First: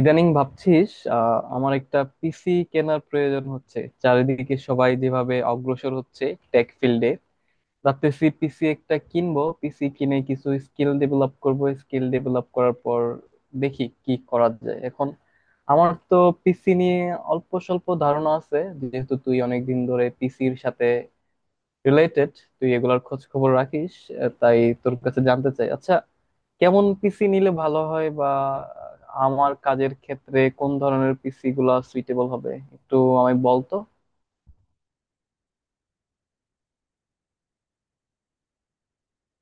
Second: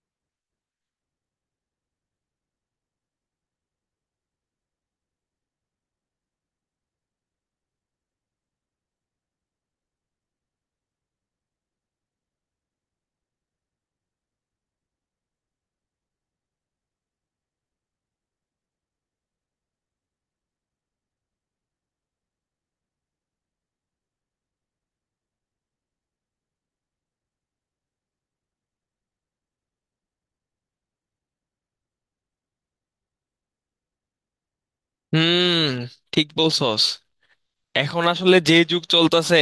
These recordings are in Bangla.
ইদানিং ভাবছিস আমার একটা পিসি কেনার প্রয়োজন হচ্ছে। চারিদিকে সবাই যেভাবে অগ্রসর হচ্ছে টেক ফিল্ডে, ভাবতেছি পিসি একটা কিনবো। পিসি কিনে কিছু স্কিল ডেভেলপ করব, স্কিল ডেভেলপ করার পর দেখি কি করা যায়। এখন আমার তো পিসি নিয়ে অল্প স্বল্প ধারণা আছে। যেহেতু তুই অনেকদিন ধরে পিসির সাথে রিলেটেড, তুই এগুলার খোঁজ খবর রাখিস। তাই তোর কাছে জানতে চাই। আচ্ছা, কেমন পিসি নিলে ভালো হয়, বা আমার কাজের ক্ষেত্রে কোন ধরনের পিসি গুলা সুইটেবল হবে একটু আমায় বলতো। হুম। ঠিক বলছস। এখন আসলে যে যুগ চলতেছে,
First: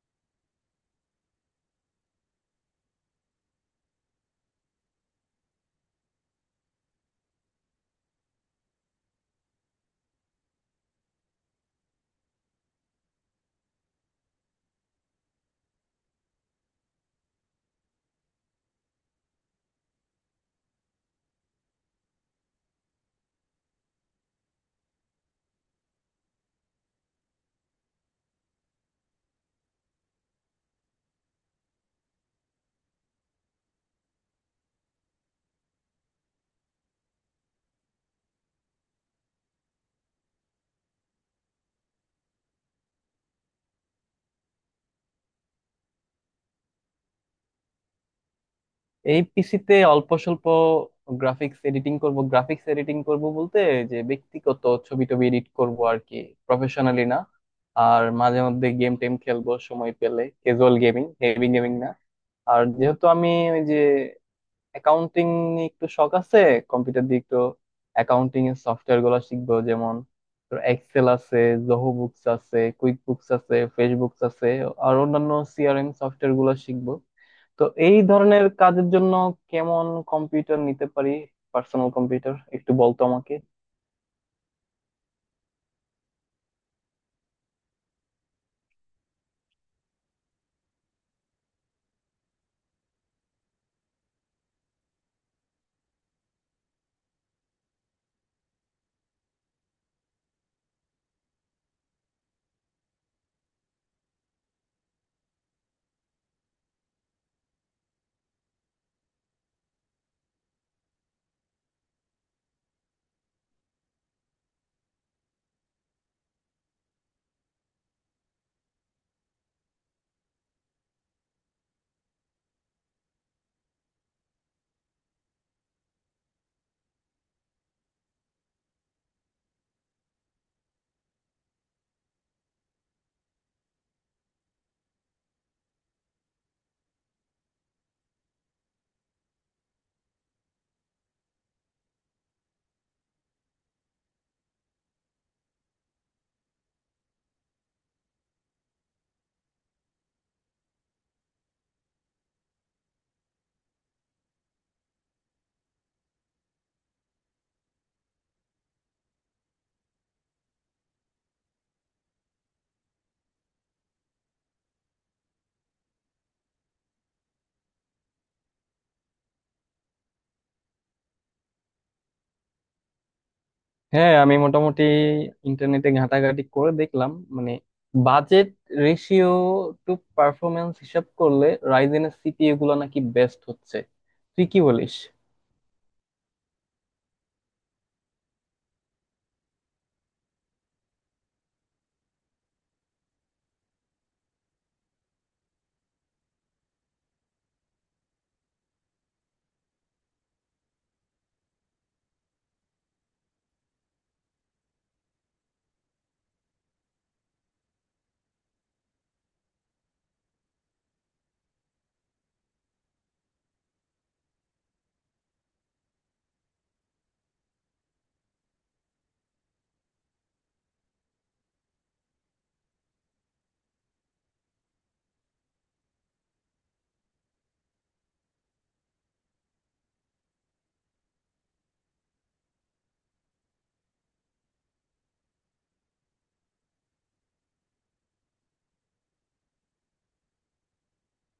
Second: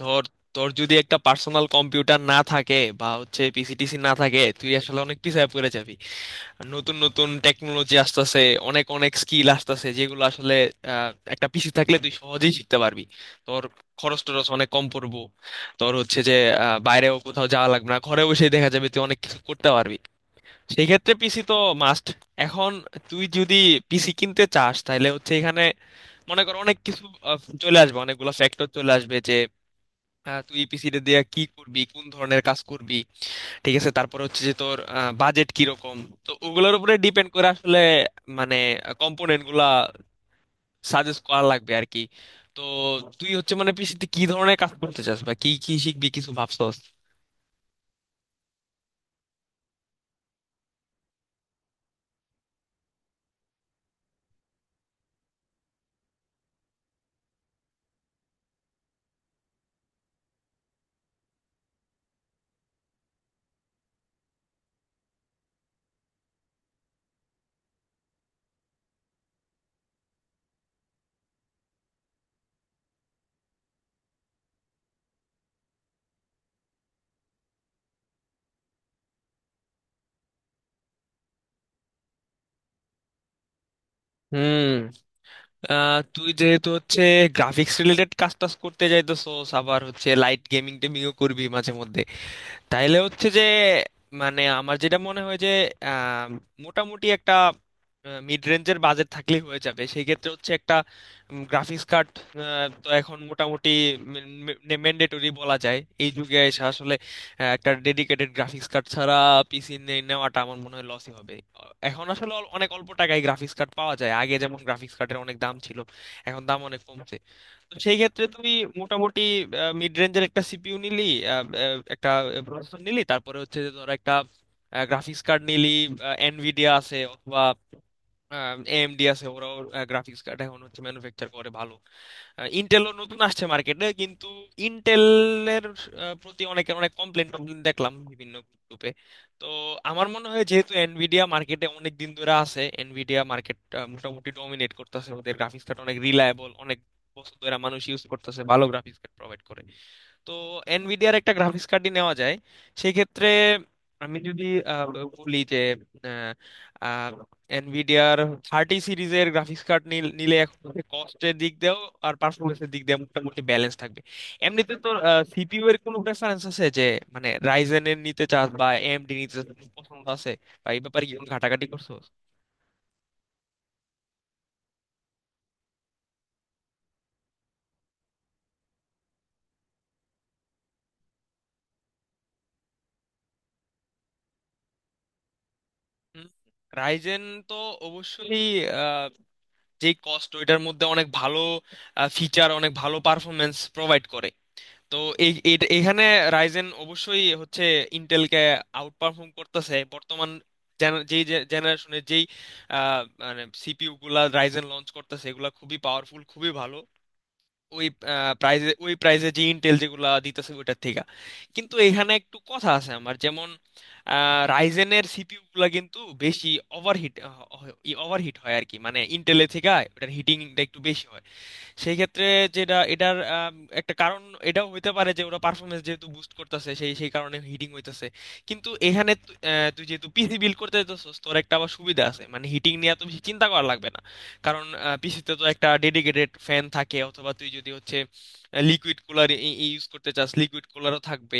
ধর তোর যদি একটা পার্সোনাল কম্পিউটার না থাকে বা হচ্ছে পিসিটিসি না থাকে, তুই আসলে অনেক পিছায় পড়ে যাবি। আর নতুন নতুন টেকনোলজি আসতেছে, অনেক অনেক স্কিল আসতেছে যেগুলো আসলে একটা পিসি থাকলে তুই সহজেই শিখতে পারবি। তোর খরচ টরচ অনেক কম পড়বো। তোর হচ্ছে যে বাইরেও কোথাও যাওয়া লাগবে না, ঘরে বসেই দেখা যাবে, তুই অনেক কিছু করতে পারবি। সেই ক্ষেত্রে পিসি তো মাস্ট। এখন তুই যদি পিসি কিনতে চাস তাহলে হচ্ছে এখানে মনে কর অনেক কিছু চলে আসবে, অনেকগুলো ফ্যাক্টর চলে আসবে যে তুই পিসিটা দিয়ে কি করবি, কোন ধরনের কাজ করবি। ঠিক আছে, তারপর হচ্ছে যে তোর বাজেট কিরকম। তো ওগুলোর উপরে ডিপেন্ড করে আসলে মানে কম্পোনেন্ট গুলা সাজেস্ট করা লাগবে আর কি। তো তুই হচ্ছে মানে পিসিতে কি ধরনের কাজ করতে চাস বা কি কি শিখবি, কিছু ভাবছস? এই পিসিতে অল্প স্বল্প গ্রাফিক্স এডিটিং করব। গ্রাফিক্স এডিটিং করব বলতে যে ব্যক্তিগত ছবি টবি এডিট করব আর কি, প্রফেশনালি না। আর মাঝে মধ্যে গেম টেম খেলবো সময় পেলে, ক্যাজুয়াল গেমিং, হেভি গেমিং না। আর যেহেতু আমি ওই যে অ্যাকাউন্টিং নিয়ে একটু শখ আছে, কম্পিউটার দিয়ে একটু অ্যাকাউন্টিং এর সফটওয়্যার গুলো শিখবো। যেমন তোর এক্সেল আছে, জোহো বুকস আছে, কুইক বুকস আছে, ফেসবুকস আছে, আর অন্যান্য সিআরএম সফটওয়্যার গুলো শিখবো। তো এই ধরনের কাজের জন্য কেমন কম্পিউটার নিতে পারি, পার্সোনাল কম্পিউটার, একটু বলতো আমাকে। হুম। তুই যেহেতু হচ্ছে গ্রাফিক্স রিলেটেড কাজ টাজ করতে যাইতেছস, আবার হচ্ছে লাইট গেমিং টেমিংও করবি মাঝে মধ্যে, তাইলে হচ্ছে যে মানে আমার যেটা মনে হয় যে আহ, মোটামুটি একটা মিড রেঞ্জের বাজেট থাকলেই হয়ে যাবে। সেই ক্ষেত্রে হচ্ছে একটা গ্রাফিক্স কার্ড তো এখন মোটামুটি ম্যান্ডেটরি বলা যায়। এই যুগে এসে আসলে একটা ডেডিকেটেড গ্রাফিক্স কার্ড ছাড়া পিসি নেওয়াটা আমার মনে হয় লসই হবে। এখন আসলে অনেক অল্প টাকায় গ্রাফিক্স কার্ড পাওয়া যায়। আগে যেমন গ্রাফিক্স কার্ডের অনেক দাম ছিল, এখন দাম অনেক কমছে। সেই ক্ষেত্রে তুমি মোটামুটি মিড রেঞ্জের একটা সিপিইউ নিলি, আহ, আহ, একটা প্রসেসর নিলি, তারপরে হচ্ছে যে ধরো একটা গ্রাফিক্স কার্ড নিলি। এনভিডিয়া আছে, অথবা এএমডি আছে, ওরাও গ্রাফিক্স কার্ড এখন হচ্ছে ম্যানুফ্যাকচার করে ভালো। ইন্টেলও নতুন আসছে মার্কেটে, কিন্তু ইন্টেলের প্রতি অনেকের অনেক কমপ্লেন টমপ্লেন দেখলাম বিভিন্ন গ্রুপে। তো আমার মনে হয় যেহেতু এনভিডিয়া মার্কেটে অনেক দিন ধরে আছে, এনভিডিয়া মার্কেট মোটামুটি ডমিনেট করতেছে, ওদের গ্রাফিক্স কার্ড অনেক রিলায়েবল, অনেক বছর ধরে মানুষ ইউজ করতেছে, ভালো গ্রাফিক্স কার্ড প্রোভাইড করে। তো এনভিডিয়ার একটা গ্রাফিক্স কার্ডই নেওয়া যায় সেক্ষেত্রে। আমি যদি আহ, বলি যে এনভিডিয়ার 30 সিরিজের গ্রাফিক্স কার্ড নিলে এখন কস্টের দিক দিয়েও আর পারফরমেন্সের দিক দিয়ে মোটামুটি ব্যালেন্স থাকবে। এমনিতে তো সিপিইউ এর কোনো প্রেফারেন্স আছে যে মানে রাইজেন এর নিতে চাস বা এএমডি নিতে চাস, কোনো পছন্দ আছে বা এই ব্যাপারে কি কোনো ঘাটাঘাটি করছো? হ্যাঁ, আমি মোটামুটি ইন্টারনেটে ঘাটাঘাটি করে দেখলাম, মানে বাজেট রেশিও টু পারফরমেন্স হিসাব করলে রাইজেনের সিপিইউ গুলো নাকি বেস্ট হচ্ছে। তুই কি বলিস? হুম, রাইজেন তো অবশ্যই যে কস্ট ওইটার মধ্যে অনেক ভালো ফিচার, অনেক ভালো পারফরমেন্স প্রোভাইড করে। তো এখানে রাইজেন অবশ্যই হচ্ছে ইন্টেলকে আউট পারফর্ম করতেছে বর্তমান যেই জেনারেশনের যেই মানে সিপিইউ গুলা রাইজেন লঞ্চ করতেছে, এগুলা খুবই পাওয়ারফুল, খুবই ভালো ওই ওই প্রাইজে যে ইন্টেল যেগুলা দিতেছে ওইটার থেকে। কিন্তু এখানে একটু কথা আছে, আমার যেমন রাইজেনের সিপিইউ গুলা কিন্তু বেশি ওভারহিট ওভারহিট হয় আর কি, মানে ইন্টেলের থেকে ওটার হিটিংটা একটু বেশি হয়। সেই ক্ষেত্রে যেটা এটার একটা কারণ এটাও হইতে পারে যে ওরা পারফরমেন্স যেহেতু বুস্ট করতেছে, সেই সেই কারণে হিটিং হইতেছে। কিন্তু এখানে তুই যেহেতু পিসি বিল্ড করতে যাচ্ছিস তোর একটা আবার সুবিধা আছে, মানে হিটিং নিয়ে এত বেশি চিন্তা করা লাগবে না। কারণ পিসিতে তো একটা ডেডিকেটেড ফ্যান থাকে, অথবা তুই যদি হচ্ছে লিকুইড কুলার ইউজ করতে চাস, লিকুইড কুলারও থাকবে,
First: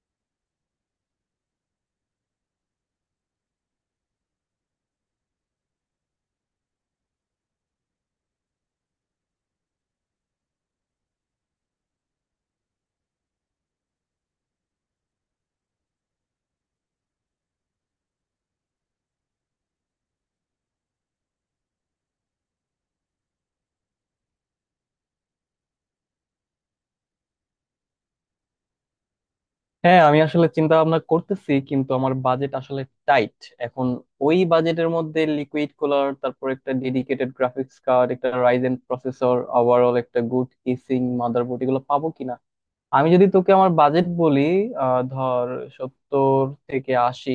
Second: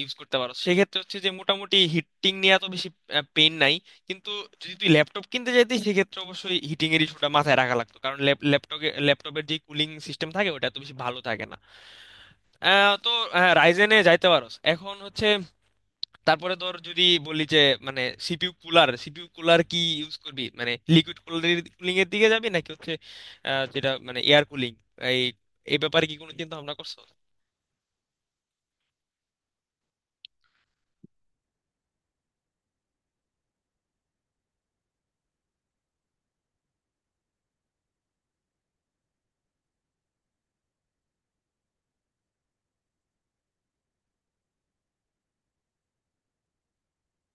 ইউজ করতে পারো। সেক্ষেত্রে হচ্ছে যে মোটামুটি হিটিং নিয়ে এত বেশি পেইন নাই। কিন্তু যদি তুই ল্যাপটপ কিনতে চাইতিস, সেক্ষেত্রে অবশ্যই হিটিং এর ইস্যুটা মাথায় রাখা লাগতো, কারণ ল্যাপটপে ল্যাপটপের যে কুলিং সিস্টেম থাকে ওটা তো বেশি ভালো থাকে না। তো রাইজেনে যাইতে পারোস এখন হচ্ছে। তারপরে ধর যদি বলি যে মানে সিপিইউ কুলার কি ইউজ করবি, মানে লিকুইড কুলিং এর দিকে যাবি নাকি হচ্ছে যেটা মানে এয়ার কুলিং, এই এই ব্যাপারে কি কোনো চিন্তা ভাবনা করছো? হ্যাঁ, আমি আসলে চিন্তা ভাবনা করতেছি, কিন্তু আমার বাজেট আসলে টাইট এখন। ওই বাজেটের মধ্যে লিকুইড কুলার, তারপর একটা ডেডিকেটেড গ্রাফিক্স কার্ড, একটা রাইজেন প্রসেসর, ওভারঅল একটা গুড কেসিং, মাদারবোর্ড, এগুলো পাবো কিনা? আমি যদি তোকে আমার বাজেট বলি, ধর 70 থেকে 80,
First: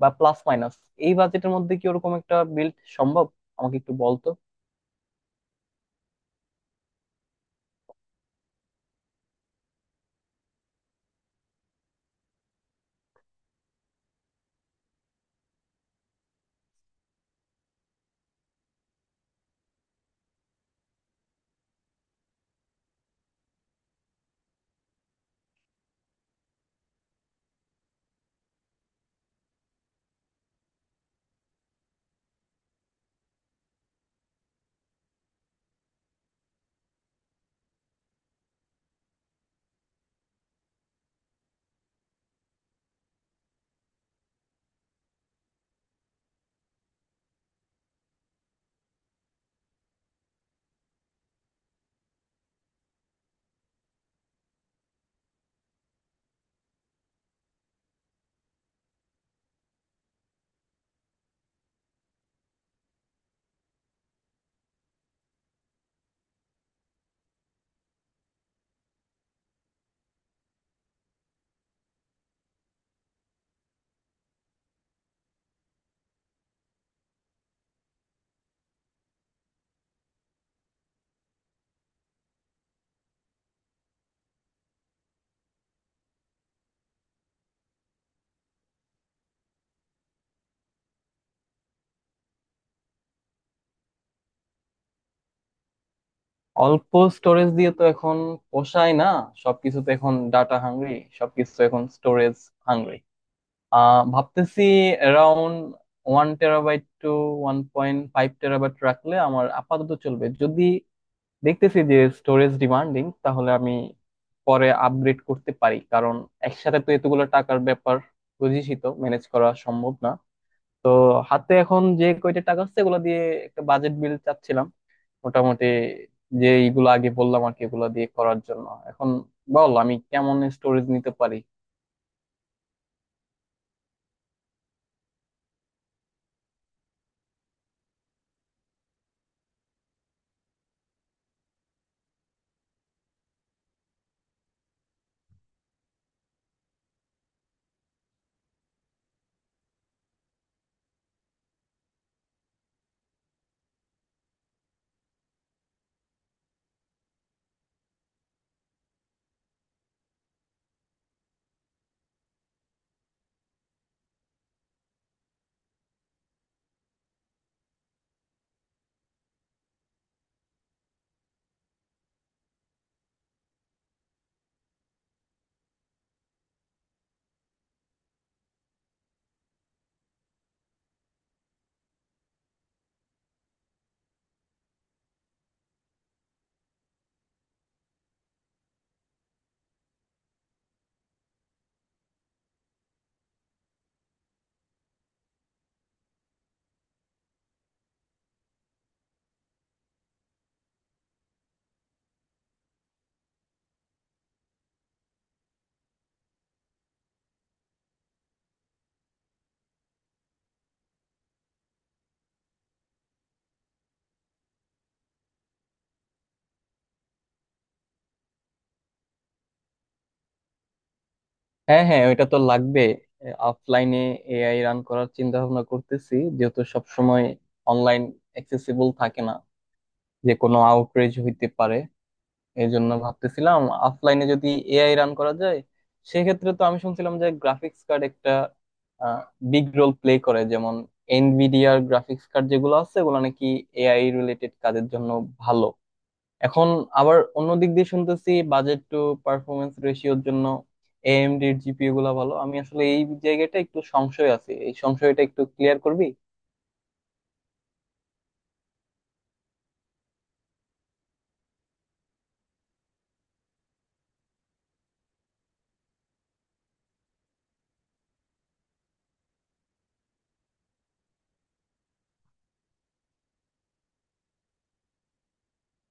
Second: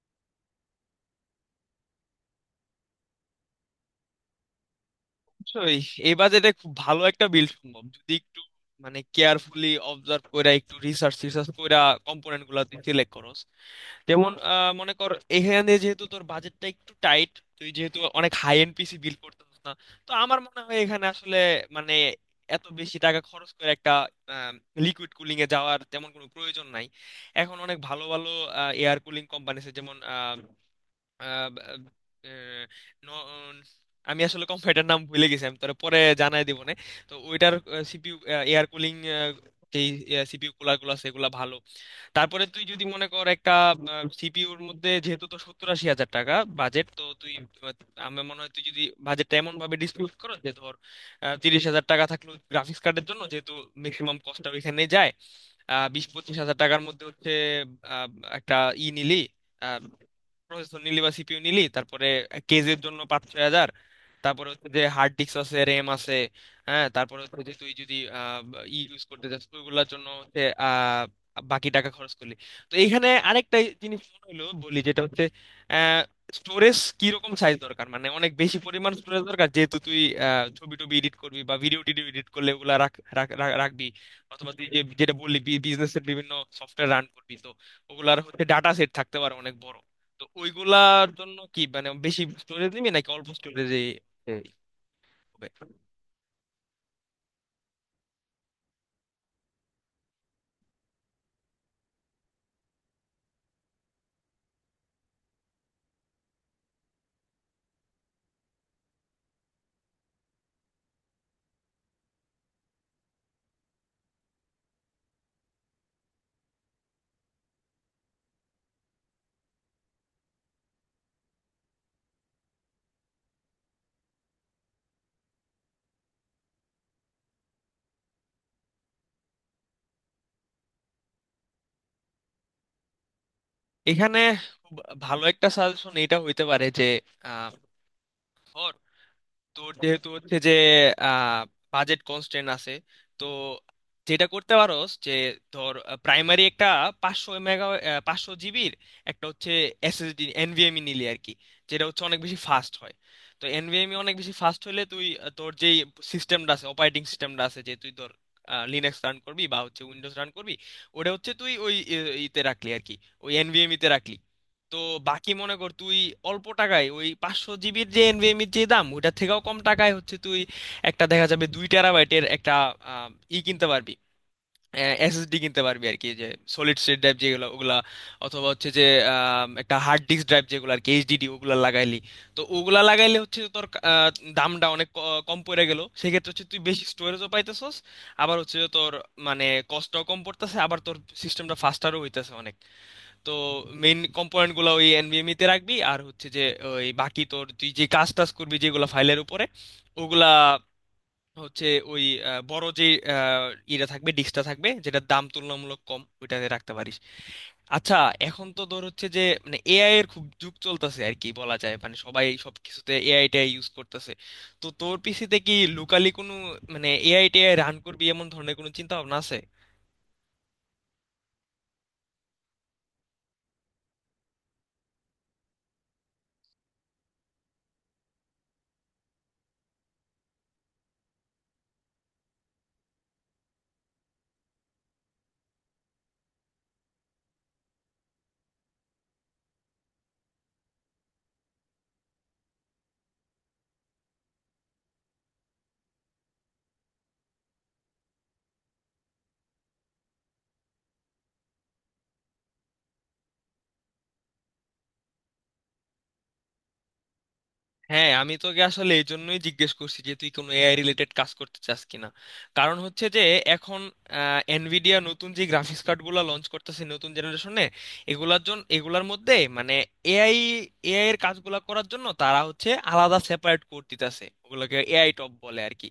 বা প্লাস মাইনাস, এই বাজেটের মধ্যে কি ওরকম একটা বিল্ড সম্ভব আমাকে একটু বলতো। অবশ্যই, এই বাজেটে খুব ভালো একটা বিল্ড সম্ভব যদি একটু মানে কেয়ারফুলি অবজার্ভ কইরা একটু রিসার্চ রিসার্চ কইরা কম্পোনেন্ট গুলা তুই সিলেক্ট করস। যেমন মনে কর, এখানে যেহেতু তোর বাজেটটা একটু টাইট, তুই যেহেতু অনেক হাই এন্ড পিসি বিল্ড করতে পারছিস না, তো আমার মনে হয় এখানে আসলে মানে এত বেশি টাকা খরচ করে একটা লিকুইড কুলিং এ যাওয়ার তেমন কোনো প্রয়োজন নাই। এখন অনেক ভালো ভালো এয়ার কুলিং কোম্পানি আছে, যেমন আহ, আহ, ন- আমি আসলে কম্পিউটার নাম ভুলে গেছি, আমি তোরে পরে জানাই দিব না। তো ওইটার সিপিইউ এয়ার কুলিং যেই সিপিইউ কুলার গুলো আছে এগুলা ভালো। তারপরে তুই যদি মনে কর একটা সিপিইউর মধ্যে যেহেতু তো 70-80 হাজার টাকা বাজেট, তো তুই আহ, আমার মনে হয় তুই যদি বাজেটটা এমন ভাবে ডিসপিউট করো যে ধর 30 হাজার টাকা থাকলো গ্রাফিক্স কার্ডের জন্য যেহেতু ম্যাক্সিমাম কস্টটা ওইখানে যায়, আহ, 20-25 হাজার টাকার মধ্যে হচ্ছে আহ, একটা ই নিলি, আহ, প্রসেসর নিলি বা সিপিইউ নিলি, তারপরে কেজের জন্য 5-6 হাজার, তারপরে হচ্ছে যে হার্ড ডিস্ক আছে, র্যাম আছে, হ্যাঁ, তারপরে হচ্ছে যে তুই যদি ই ইউজ করতে চাস ওইগুলোর জন্য হচ্ছে আহ, বাকি টাকা খরচ করলি। তো এইখানে আরেকটা জিনিস মনে হলো বলি যেটা হচ্ছে স্টোরেজ কি রকম সাইজ দরকার, মানে অনেক বেশি পরিমাণ স্টোরেজ দরকার যেহেতু তুই ছবি টবি এডিট করবি বা ভিডিও টিডিও এডিট করলে ওগুলা রাখ রাখ- রাখ- রাখবি, অথবা তুই যে যেটা বললি বিজনেসের বিভিন্ন সফটওয়্যার রান করবি, তো ওগুলার হচ্ছে ডাটা সেট থাকতে পারে অনেক বড়। তো ওইগুলার জন্য কি মানে বেশি স্টোরেজ নিবি নাকি অল্প স্টোরেজে হবে? অল্প স্টোরেজ দিয়ে তো এখন পোষায় না। সবকিছু তো এখন ডাটা হাংরি, সবকিছু তো এখন স্টোরেজ হাংরি। ভাবতেছি অ্যারাউন্ড 1 টেরাবাইট টু 1.5 টেরাবাইট রাখলে আমার আপাতত চলবে। যদি দেখতেছি যে স্টোরেজ ডিমান্ডিং, তাহলে আমি পরে আপগ্রেড করতে পারি। কারণ একসাথে তো এতগুলো টাকার ব্যাপার, বুঝিসই তো, ম্যানেজ করা সম্ভব না। তো হাতে এখন যে কয়টা টাকা আছে এগুলো দিয়ে একটা বাজেট বিল চাচ্ছিলাম মোটামুটি, যে এইগুলো আগে বললাম আর কি, এগুলো দিয়ে করার জন্য এখন বল আমি কেমন স্টোরেজ নিতে পারি। এখানে খুব ভালো একটা সাজেশন এটা হইতে পারে যে, তো যেহেতু হচ্ছে যে আহ, বাজেট কনস্ট্রেন্ট আছে, তো যেটা করতে পারো যে ধর প্রাইমারি একটা 500 মেগা 500 জিবির একটা হচ্ছে এসএসডি এনভিএমই নিলি আর কি, যেটা হচ্ছে অনেক বেশি ফাস্ট হয়। তো এনভিএমই অনেক বেশি ফাস্ট হলে তুই তোর যেই সিস্টেমটা আছে, অপারেটিং সিস্টেমটা আছে, যে তুই ধর লিনাক্স রান করবি বা হচ্ছে উইন্ডোজ রান করবি, ওটা হচ্ছে তুই ওই ইতে রাখলি আর কি, ওই এনভিএমই তে রাখলি। তো বাকি মনে কর, তুই অল্প টাকায় ওই 500 জিবির যে এনভিএম এর যে দাম ওটার থেকেও কম টাকায় হচ্ছে তুই একটা দেখা যাবে 2 টেরাবাইটের একটা আহ, ই কিনতে পারবি, এসএসডি কিনতে পারবি আর কি, যে সলিড স্টেট ড্রাইভ যেগুলো ওগুলা, অথবা হচ্ছে যে একটা হার্ড ডিস্ক ড্রাইভ যেগুলো আর কি, এইচডিডি ওগুলা লাগাইলি। তো ওগুলা লাগাইলে হচ্ছে তোর আহ, দামটা অনেক কম পড়ে গেল, সেক্ষেত্রে হচ্ছে তুই বেশি স্টোরেজও পাইতেছস, আবার হচ্ছে যে তোর মানে কষ্টও কম পড়তেছে, আবার তোর সিস্টেমটা ফাস্টারও হইতেছে অনেক। তো মেইন কম্পোনেন্ট গুলো ওই এনভিএমই তে রাখবি, আর হচ্ছে যে ওই বাকি তোর তুই যে কাজ টাজ করবি যেগুলো ফাইলের উপরে ওগুলা হচ্ছে ওই বড় যে আহ, ইটা থাকবে, ডিস্কটা থাকবে যেটার দাম তুলনামূলক কম, ওইটাতে রাখতে পারিস। আচ্ছা, এখন তো ধর হচ্ছে যে মানে এআই এর খুব যুগ চলতেছে আর কি বলা যায়, মানে সবাই সব কিছুতে এআই টাই ইউজ করতেছে। তো তোর পিসিতে কি লোকালি কোনো মানে এআই টেআই রান করবি এমন ধরনের কোনো চিন্তা ভাবনা আছে? হ্যাঁ, হ্যাঁ, ওইটা তো লাগবে। অফলাইনে এআই রান করার চিন্তা ভাবনা করতেছি, যেহেতু সবসময় অনলাইন অ্যাক্সেসিবল থাকে না, যে কোনো আউটরেজ হইতে পারে। এই জন্য ভাবতেছিলাম অফলাইনে যদি এআই রান করা যায়, সেক্ষেত্রে তো আমি শুনছিলাম যে গ্রাফিক্স কার্ড একটা বিগ রোল প্লে করে। যেমন এনভিডিয়ার গ্রাফিক্স কার্ড যেগুলো আছে ওগুলো নাকি এআই রিলেটেড কাজের জন্য ভালো। এখন আবার অন্য দিক দিয়ে শুনতেছি বাজেট টু পারফরমেন্স রেশিওর জন্য এএমডির জিপিও গুলা ভালো। আমি আসলে এই জায়গাটা একটু সংশয় আছে, এই সংশয়টা একটু ক্লিয়ার করবি। হ্যাঁ, আমি তোকে আসলে এই জন্যই জিজ্ঞেস করছি যে তুই কোনো এআই রিলেটেড কাজ করতে চাস কিনা। কারণ হচ্ছে যে এখন এনভিডিয়া নতুন যে গ্রাফিক্স কার্ডগুলো লঞ্চ করতেছে নতুন জেনারেশনে, এগুলার জন্য এগুলার মধ্যে মানে এআই এআই এর কাজগুলো করার জন্য তারা হচ্ছে আলাদা সেপারেট কোড দিতেছে, ওগুলোকে এআই টপ বলে আর কি।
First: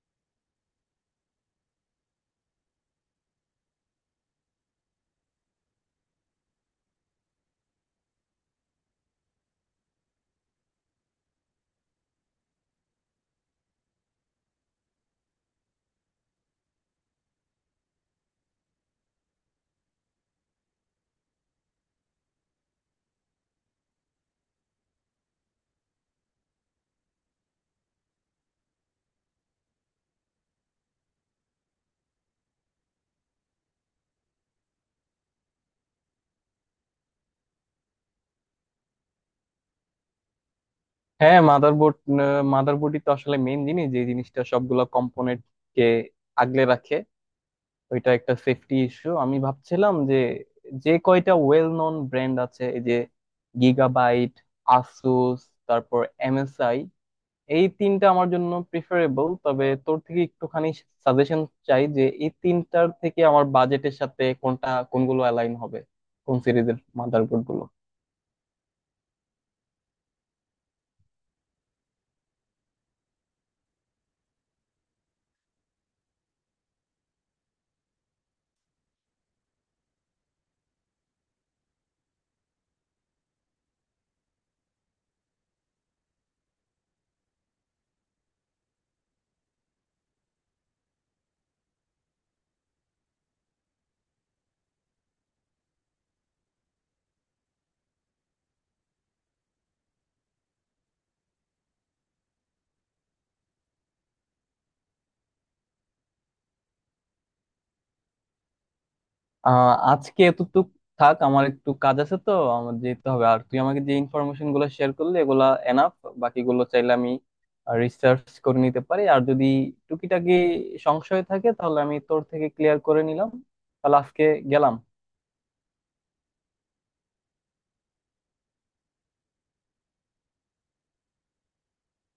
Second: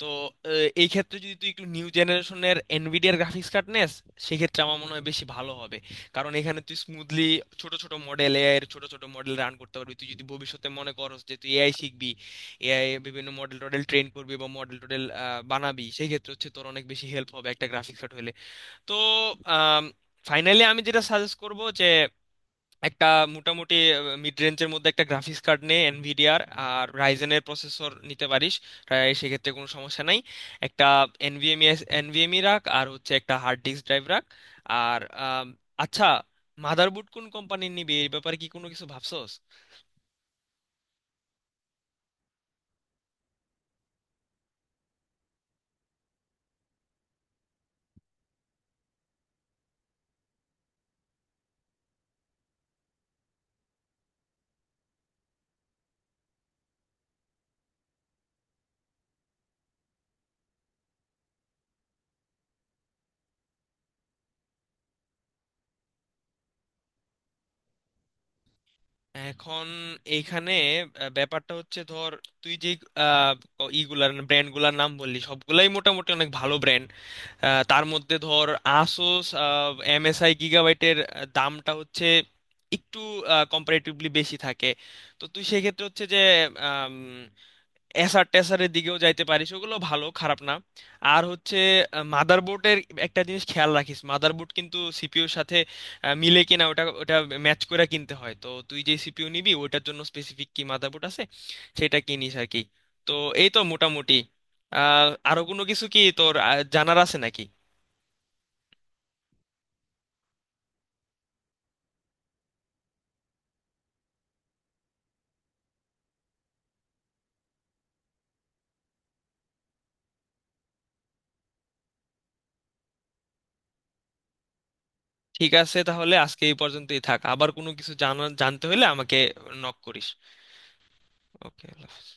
তো এই ক্ষেত্রে যদি তুই একটু নিউ জেনারেশনের এনভিডিয়ার গ্রাফিক্স কার্ড নেস, সেক্ষেত্রে আমার মনে হয় বেশি ভালো হবে। কারণ এখানে তুই স্মুথলি ছোট ছোট মডেল, এআই এর ছোট ছোট মডেল রান করতে পারবি। তুই যদি ভবিষ্যতে মনে করস যে তুই এআই শিখবি, এআই বিভিন্ন মডেল টডেল ট্রেন করবি বা মডেল টডেল বানাবি, সেই ক্ষেত্রে হচ্ছে তোর অনেক বেশি হেল্প হবে একটা গ্রাফিক্স কার্ড হলে। তো ফাইনালি আমি যেটা সাজেস্ট করব যে একটা মোটামুটি মিড রেঞ্জের মধ্যে একটা গ্রাফিক্স কার্ড নে এনভিডিআর, আর রাইজেনের প্রসেসর নিতে পারিস, আহ, সেক্ষেত্রে কোনো সমস্যা নাই। একটা এনভিএমই এনভিএমই রাখ আর হচ্ছে একটা হার্ড ডিস্ক ড্রাইভ রাখ। আর আচ্ছা, মাদারবোর্ড কোন কোম্পানির নিবি এই ব্যাপারে কি কোনো কিছু ভাবছস? হ্যাঁ, মাদারবোর্ড, মাদারবোর্ডই তো আসলে মেইন জিনিস, যে জিনিসটা সবগুলা কম্পোনেন্ট কে আগলে রাখে। ওইটা একটা সেফটি ইস্যু। আমি ভাবছিলাম যে যে কয়টা ওয়েল নন ব্র্যান্ড আছে, এই যে গিগাবাইট, আসুস, তারপর এমএসআই, এই তিনটা আমার জন্য প্রিফারেবল। তবে তোর থেকে একটুখানি সাজেশন চাই যে এই তিনটার থেকে আমার বাজেটের সাথে কোনটা কোনগুলো অ্যালাইন হবে, কোন সিরিজের মাদারবোর্ড গুলো। এখন এইখানে ব্যাপারটা হচ্ছে, ধর তুই যে আহ, ইগুলার ব্র্যান্ডগুলার নাম বললি সবগুলাই মোটামুটি অনেক ভালো ব্র্যান্ড। তার মধ্যে ধর আসুস, এমএসআই, গিগাবাইটের দামটা হচ্ছে একটু কম্পারেটিভলি বেশি থাকে। তো তুই সেক্ষেত্রে হচ্ছে যে এসার টেসারের দিকেও যাইতে পারিস, ওগুলো ভালো, খারাপ না। আর হচ্ছে মাদারবোর্ডের একটা জিনিস খেয়াল রাখিস, মাদারবোর্ড কিন্তু সিপিইউর সাথে মিলে কিনা ওটা ওটা ম্যাচ করে কিনতে হয়। তো তুই যে সিপিইউ নিবি ওটার জন্য স্পেসিফিক কি মাদারবোর্ড আছে সেটা কিনিস আর কি। তো এই তো মোটামুটি, আহ, আরো কোনো কিছু কি তোর জানার আছে নাকি? আজকে এতটুক থাক, আমার একটু কাজ আছে তো, আমার যেতে হবে। আর তুই আমাকে যে ইনফরমেশন গুলো শেয়ার করলি এগুলা এনাফ। বাকিগুলো চাইলে আমি রিসার্চ করে নিতে পারি, আর যদি টুকিটাকি সংশয় থাকে তাহলে আমি তোর থেকে ক্লিয়ার করে নিলাম। তাহলে আজকে গেলাম। ঠিক আছে, তাহলে আজকে এই পর্যন্তই থাক। আবার কোনো কিছু জানা জানতে হলে আমাকে নক করিস। ওকে, আল্লাহ হাফেজ।